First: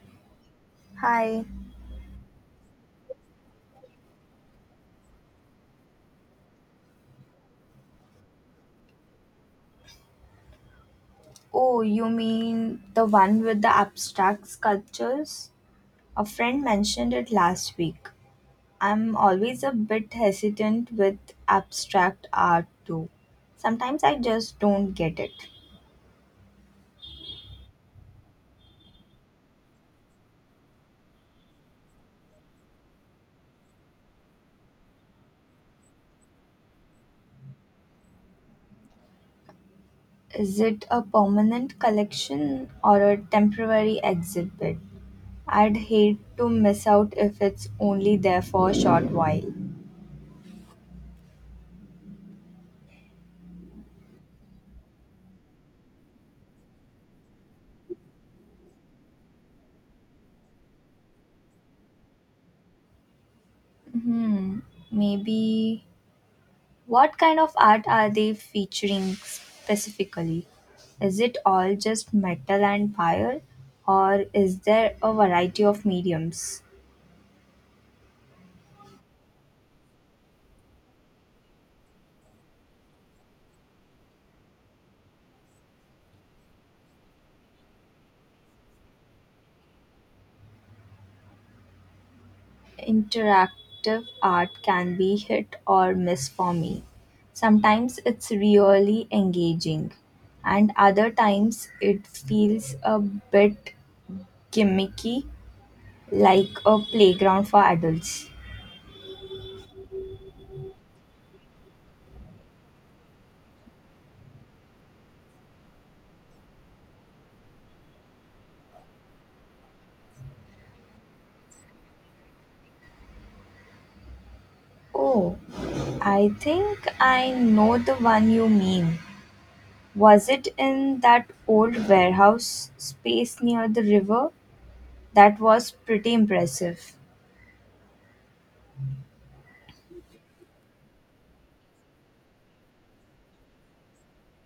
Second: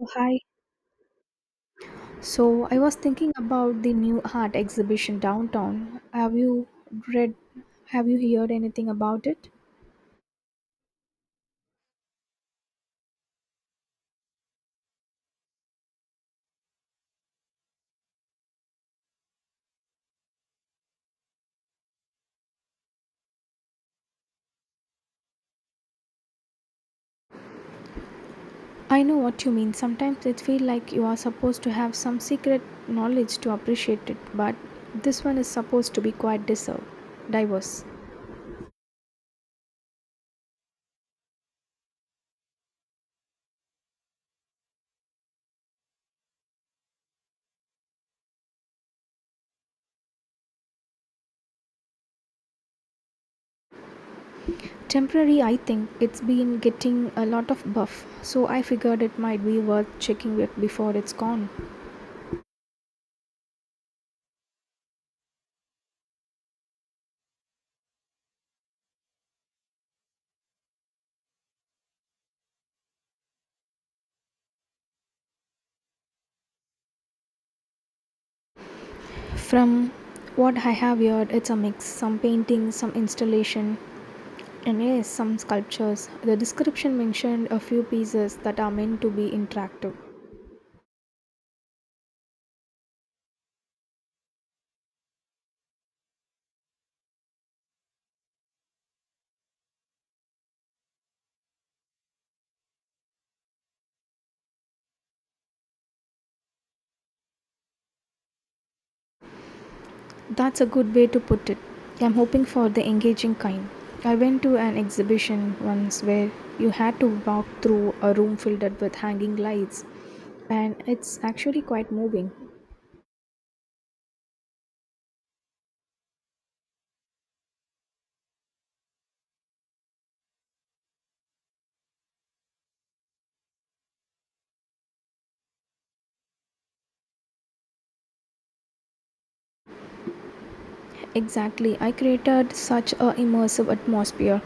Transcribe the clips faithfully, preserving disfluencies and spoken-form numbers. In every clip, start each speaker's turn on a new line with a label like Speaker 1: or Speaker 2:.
Speaker 1: Oh, hi.
Speaker 2: Hi.
Speaker 1: So I was thinking about the new art exhibition downtown. Have you read have you heard anything about it?
Speaker 2: Oh, you mean the one with the abstract sculptures? A friend mentioned it last week. I'm always a bit hesitant with abstract art too. Sometimes I just don't get it.
Speaker 1: I know what you mean. Sometimes it feels like you are supposed to have some secret knowledge to appreciate it, but this one is supposed to be quite deserved, diverse.
Speaker 2: Is it a permanent collection or a temporary exhibit? I'd hate to miss out if it's only there for a short while.
Speaker 1: Temporary, I think it's been getting a lot of buff, so I figured it might be worth checking it before it's gone.
Speaker 2: Hmm, maybe. What kind of art are they featuring specifically? Is it all just metal and fire, or is there a variety of mediums?
Speaker 1: From what I have heard, it's a mix some painting, some installation, and yes, some sculptures. The description mentioned a few pieces that are meant to be interactive.
Speaker 2: Interactive art can be hit or miss for me. Sometimes it's really engaging, and other times it feels a bit gimmicky, like a playground for adults.
Speaker 1: That's a good way to put it. I'm hoping for the engaging kind. I went to an exhibition once where you had to walk through a room filled with hanging lights and it's actually quite moving.
Speaker 2: Oh, I think I know the one you mean. Was it in that old warehouse space near the river? That was pretty impressive.
Speaker 1: Exactly, I created such a immersive atmosphere.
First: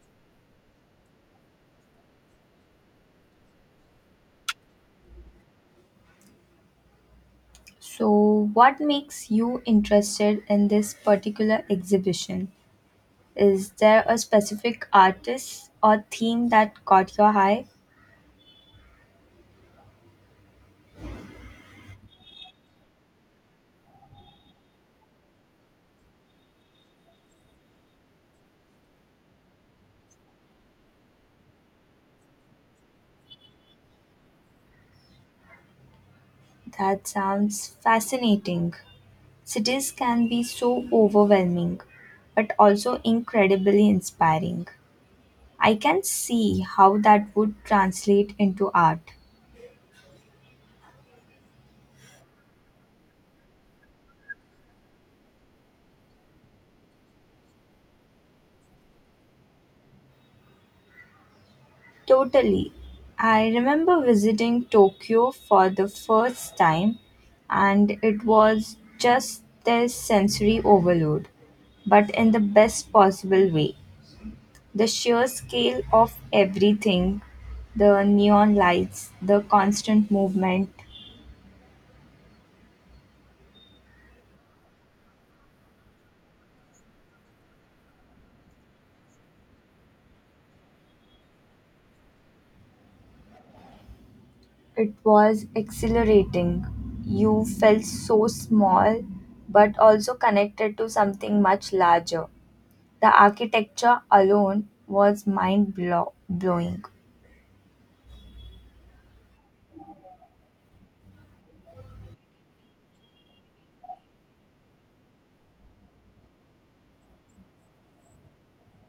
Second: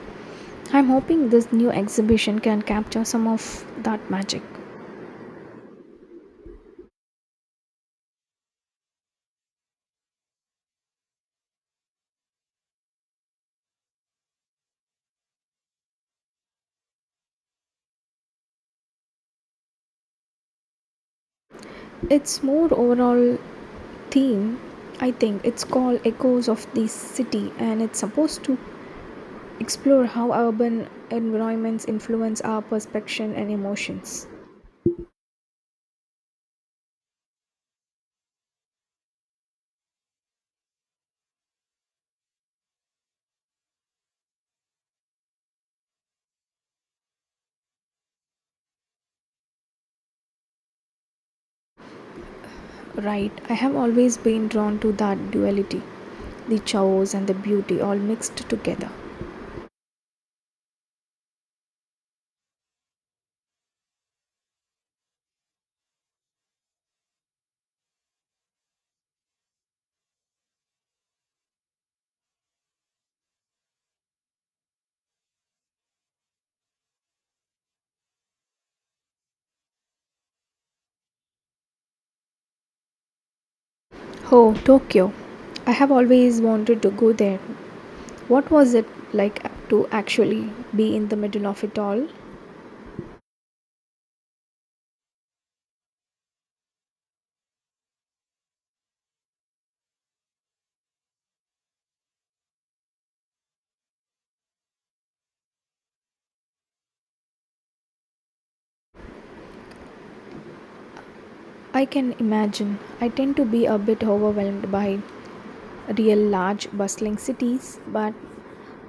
Speaker 1: I'm hoping this new exhibition can capture some of that magic.
Speaker 2: So, what makes you interested in this particular exhibition? Is there a specific artist or theme that caught your eye?
Speaker 1: It's more overall theme. I think it's called Echoes of the City and it's supposed to explore how urban environments influence our perception and emotions.
Speaker 2: That sounds fascinating. Cities can be so overwhelming, but also incredibly inspiring. I can see how that would translate into art.
Speaker 1: Right, I have always been drawn to that duality, the chaos and the beauty all mixed together.
Speaker 2: Totally. I remember visiting Tokyo for the first time, and it was just this sensory overload, but in the best possible way. The sheer scale of everything, the neon lights, the constant movement,
Speaker 1: Oh, Tokyo, I have always wanted to go there. What was it like to actually be in the middle of it all?
Speaker 2: it was exhilarating. You felt so small, but also connected to something much larger. The architecture alone was mind blow- blowing.
Speaker 1: I can imagine. I tend to be a bit overwhelmed by real large bustling cities, but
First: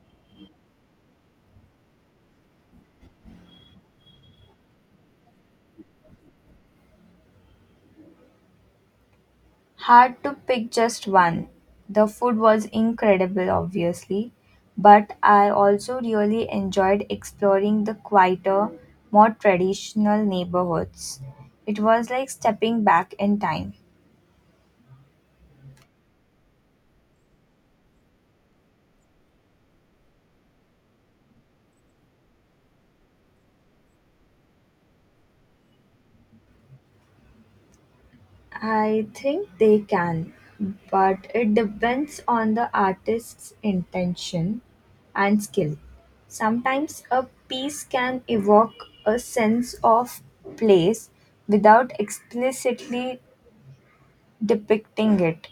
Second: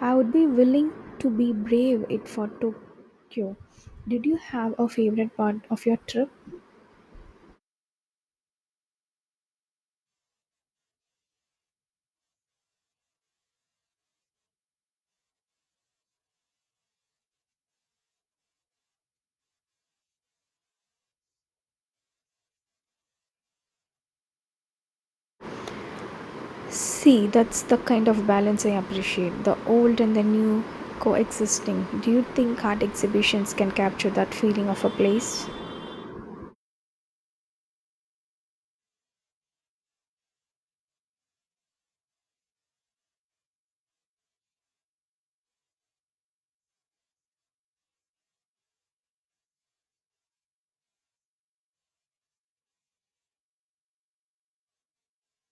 Speaker 1: I would be willing to be brave it for Tokyo. Did you have a favorite part of your trip?
Speaker 2: Hard to pick just one. The food was incredible, obviously, but I also really enjoyed exploring the quieter, more traditional neighborhoods. It was like stepping back in time.
Speaker 1: See, that's the kind of balance I appreciate, the old and the new coexisting. Do you think art exhibitions can capture that feeling of a place?
Speaker 2: I think they can, but it depends on the artist's intention and skill. Sometimes a piece can evoke a sense of place without explicitly depicting it.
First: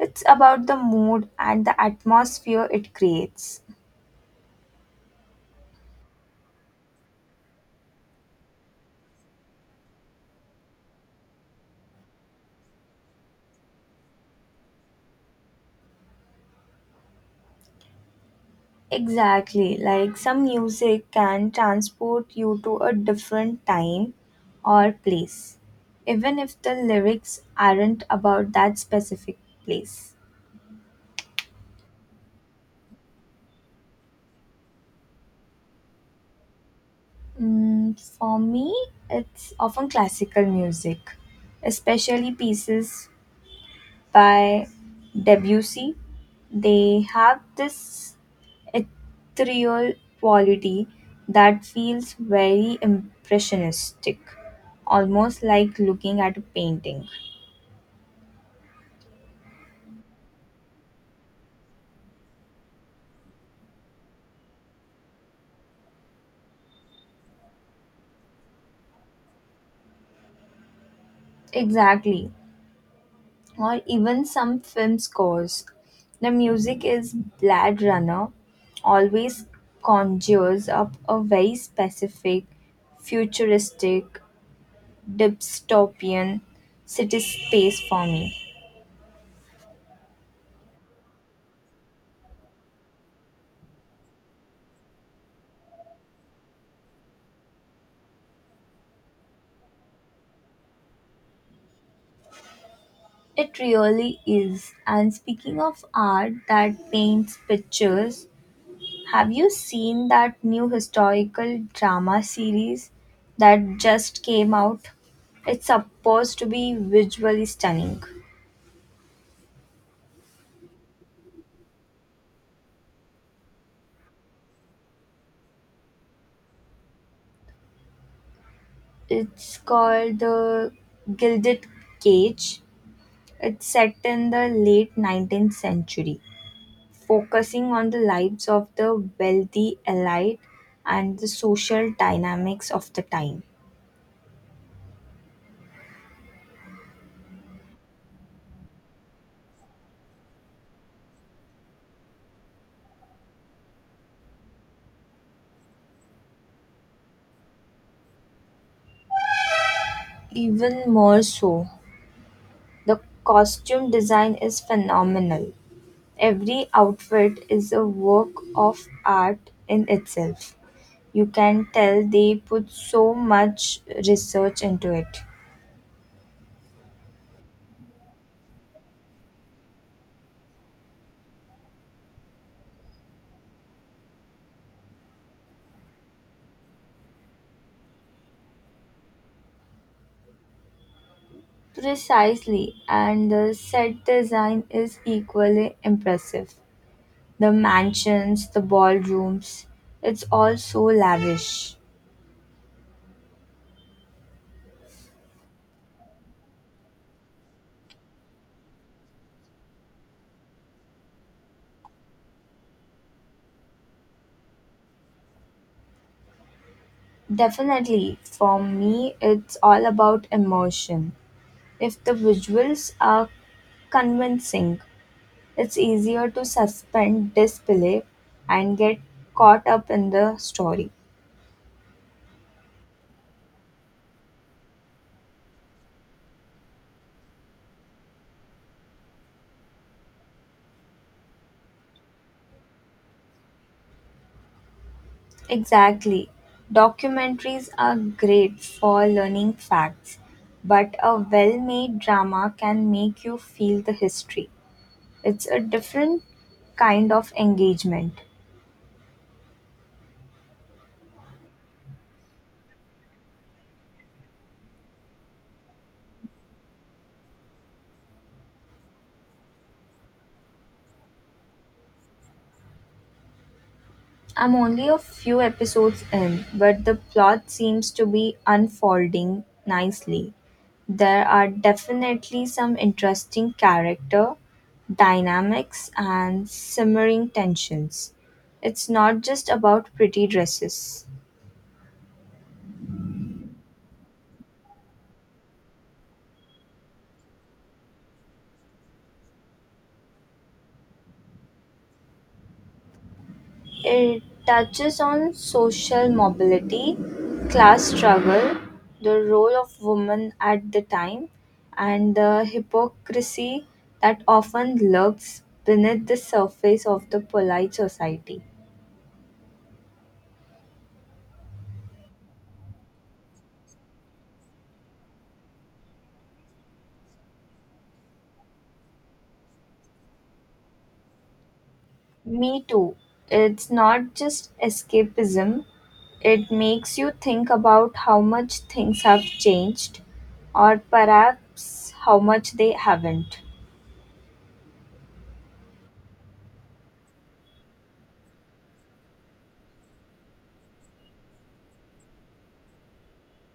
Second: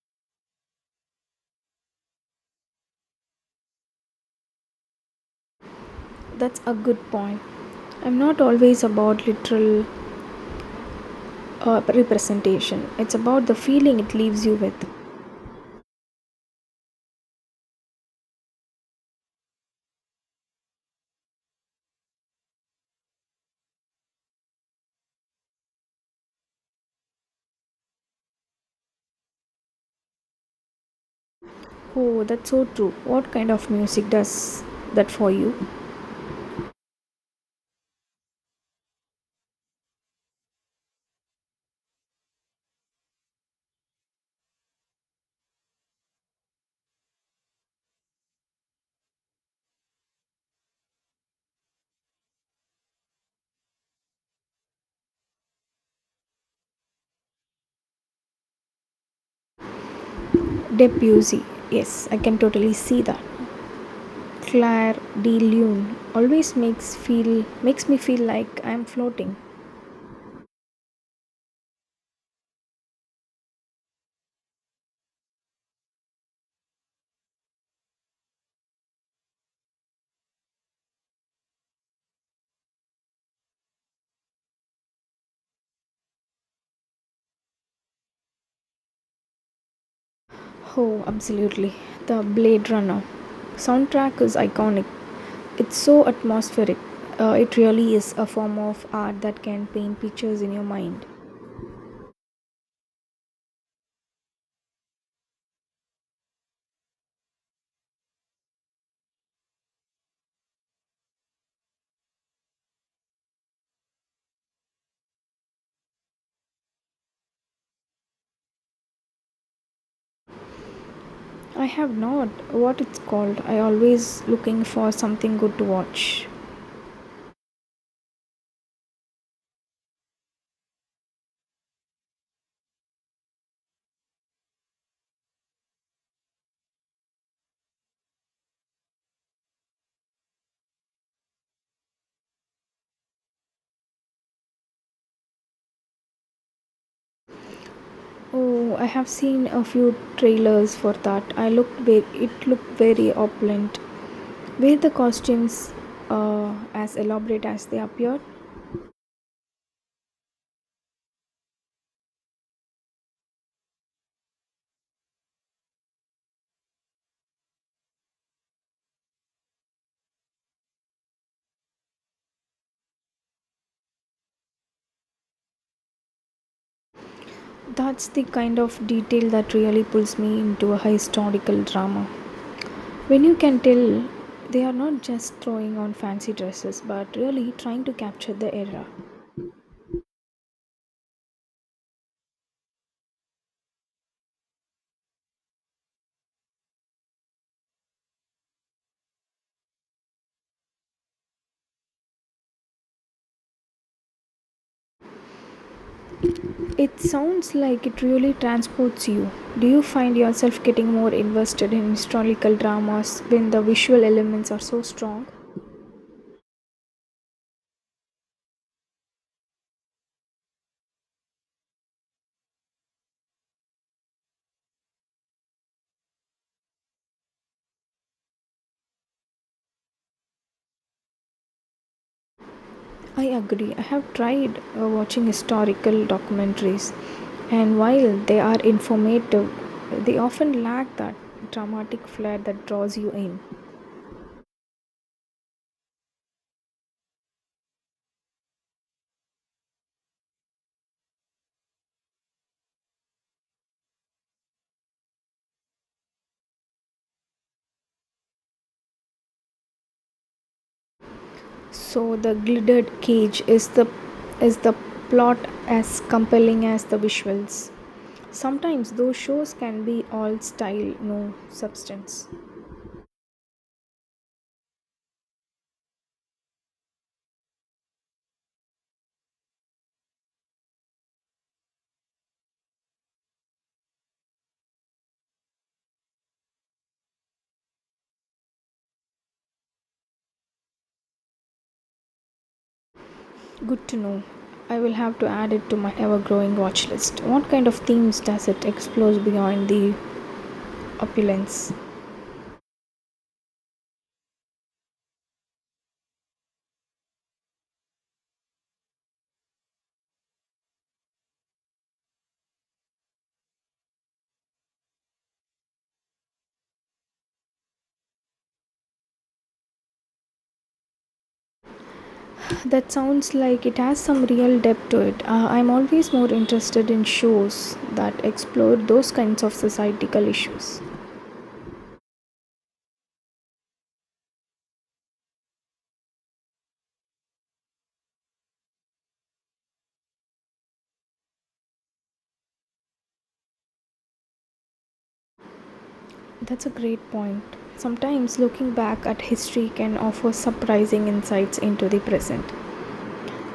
Speaker 2: It's about the mood and the atmosphere it creates.
Speaker 1: That's a good point. I'm not always about literal uh, representation, it's about the feeling it leaves you with.
Speaker 2: Exactly, like some music can transport you to a different time or place, even if the lyrics aren't about that specific place.
Speaker 1: Oh, that's so true. What kind of music does that for you?
Speaker 2: Mm, for me, it's often classical music, especially pieces by Debussy. They have this ethereal quality that feels very impressionistic, almost like looking at a painting.
Speaker 1: Debussy. Yes, I can totally see that. Claire de Lune always makes feel makes me feel like I'm floating.
Speaker 2: Exactly. Or even some film scores. The music is Blade Runner, always conjures up a very specific, futuristic, dystopian city space for me.
Speaker 1: Oh, absolutely. The Blade Runner soundtrack is iconic. It's so atmospheric. Uh, it really is a form of art that can paint pictures in your mind.
Speaker 2: It really is. And speaking of art that paints pictures, have you seen that new historical drama series that just came out? It's supposed to be visually stunning.
Speaker 1: I have not, what it's called. I always looking for something good to watch.
Speaker 2: It's called The Gilded Cage. It's set in the late nineteenth century, focusing on the lives of the wealthy elite and the social dynamics of the time.
Speaker 1: Oh, I have seen a few trailers for that. I looked ve- it looked very opulent. Were the costumes uh, as elaborate as they appeared?
Speaker 2: Even more so, the costume design is phenomenal. Every outfit is a work of art in itself. You can tell they put so much research into it.
Speaker 1: That's the kind of detail that really pulls me into a historical drama. When you can tell they are not just throwing on fancy dresses but really trying to capture the era.
Speaker 2: Precisely, and the set design is equally impressive. The mansions, the ballrooms, it's all so lavish.
Speaker 1: It sounds like it really transports you. Do you find yourself getting more invested in historical dramas when the visual elements are so strong?
Speaker 2: Definitely, for me, it's all about emotion. If the visuals are convincing, it's easier to suspend disbelief and get caught up in the story.
Speaker 1: I agree. I have tried uh, watching historical documentaries, and while they are informative, they often lack that dramatic flair that draws you in.
Speaker 2: Exactly. Documentaries are great for learning facts, but a well made drama can make you feel the history. It's a different kind of engagement.
Speaker 1: So the glittered cage is the is the plot as compelling as the visuals. Sometimes those shows can be all style, no substance.
Speaker 2: I'm only a few episodes in, but the plot seems to be unfolding nicely. There are definitely some interesting character dynamics and simmering tensions. It's not just about pretty dresses.
Speaker 1: Good to know. I will have to add it to my ever growing watch list. What kind of themes does it explore beyond the opulence?
Speaker 2: It touches on social mobility, class struggle, the role of women at the time, and the hypocrisy that often lurks beneath the surface of the polite society.
Speaker 1: That sounds like it has some real depth to it. Uh, I'm always more interested in shows that explore those kinds of societal issues.
Speaker 2: Me too. It's not just escapism, it makes you think about how much things have changed, or perhaps how much they haven't.
Speaker 1: That's a great point. Sometimes looking back at history can offer surprising insights into the present.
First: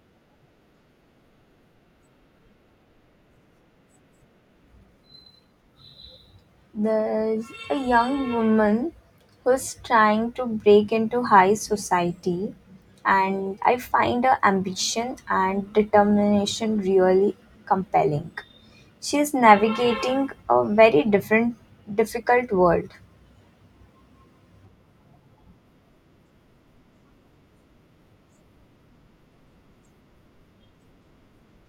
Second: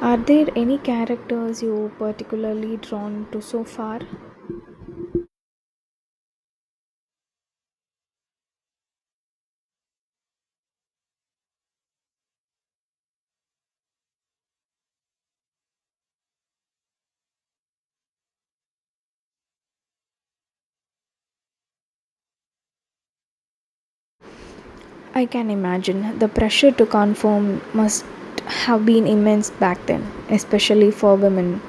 Speaker 1: Are there any characters you particularly drawn to so far?
Speaker 2: There's a young woman who's trying to break into high society, and I find her ambition and determination really compelling. She's navigating a very different, difficult world.
Speaker 1: I can imagine the pressure to conform must have been immense back then, especially for women.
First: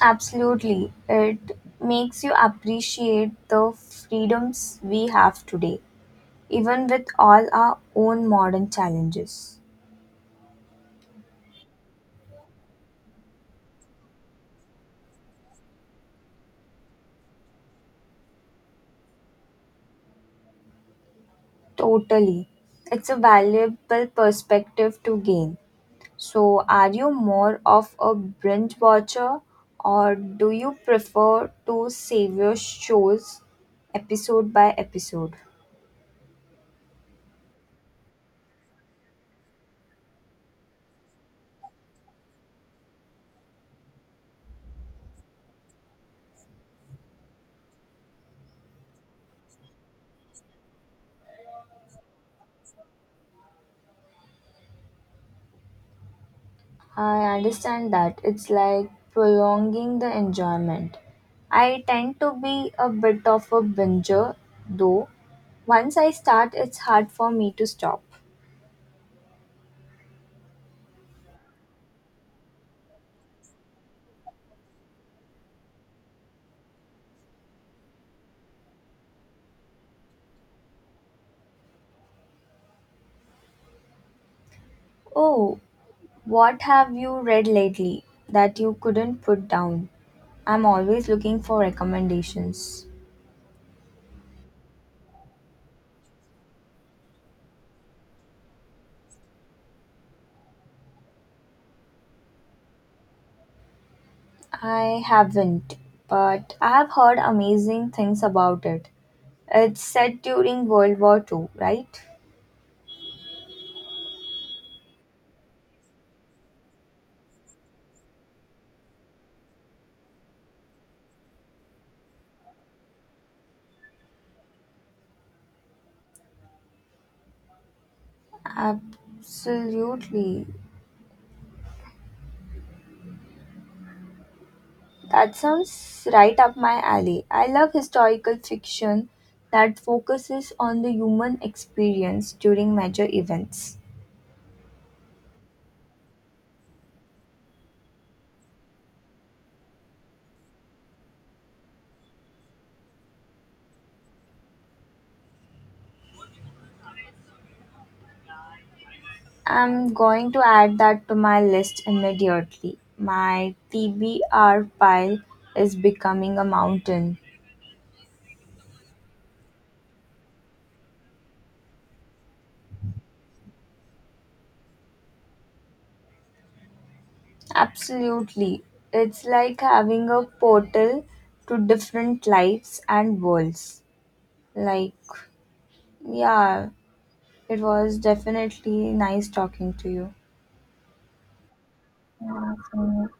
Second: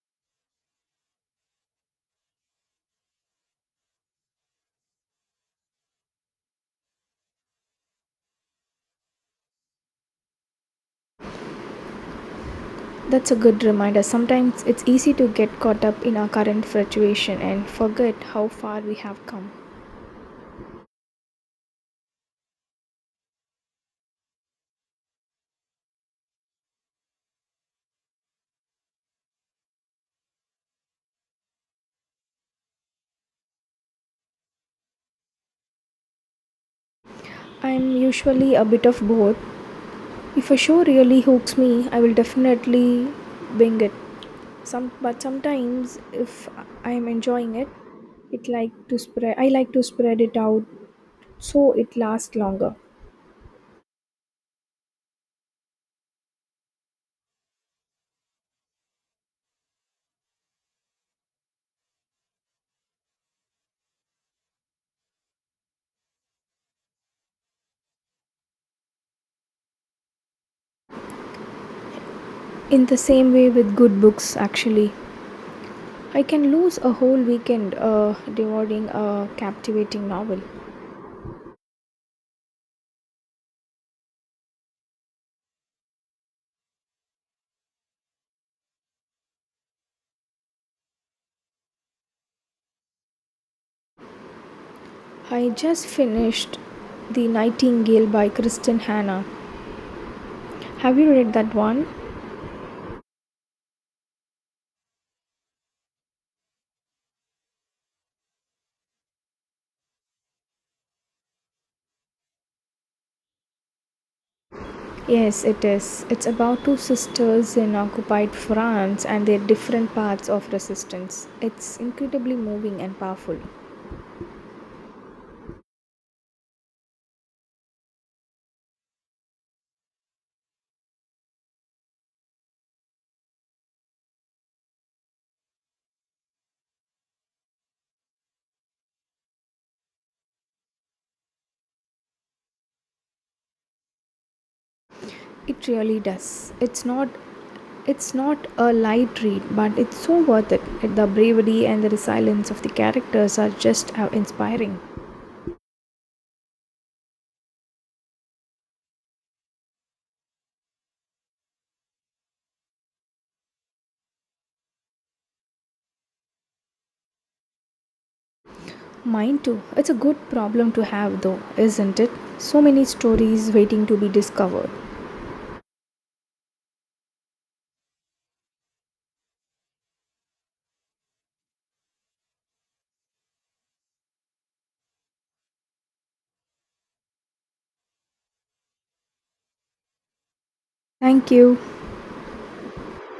Speaker 2: Absolutely, it makes you appreciate the freedoms we have today, even with all our own modern challenges.
Speaker 1: That's a good reminder. Sometimes it's easy to get caught up in our current fluctuation and forget how far we have come.
Speaker 2: Totally. It's a valuable perspective to gain. So, are you more of a binge watcher or do you prefer to savor shows episode by episode?
Speaker 1: I'm usually a bit of both. If a show really hooks me, I will definitely bing it. Some, but sometimes if I'm enjoying it, it like to spread. I like to spread it out so it lasts longer.
Speaker 2: I understand that, it's like prolonging the enjoyment. I tend to be a bit of a binger though. Once I start, it's hard for me to stop.
Speaker 1: In the same way with good books, actually, I can lose a whole weekend uh, devouring a captivating novel.
Speaker 2: Oh, what have you read lately that you couldn't put down? I'm always looking for recommendations.
Speaker 1: I just finished The Nightingale by Kristen Hannah. Have you read that one?
Speaker 2: I haven't, but I have heard amazing things about it. It's set during World War Two, right?
Speaker 1: Yes, it is. It's about two sisters in occupied France and their different paths of resistance. It's incredibly moving and powerful.
Speaker 2: Absolutely. That sounds right up my alley. I love historical fiction that focuses on the human experience during major events.
Speaker 1: It really does. It's not it's not a light read, but it's so worth it. The bravery and the resilience of the characters are just uh, inspiring.
Speaker 2: I'm going to add that to my list immediately. My T B R pile is becoming a mountain.
Speaker 1: Mine too. It's a good problem to have, though, isn't it? So many stories waiting to be discovered.
Speaker 2: Absolutely. It's like having a portal to different lives and worlds. Like, yeah, it was definitely nice talking to you.
Speaker 1: Thank you.
Speaker 2: Yeah, so-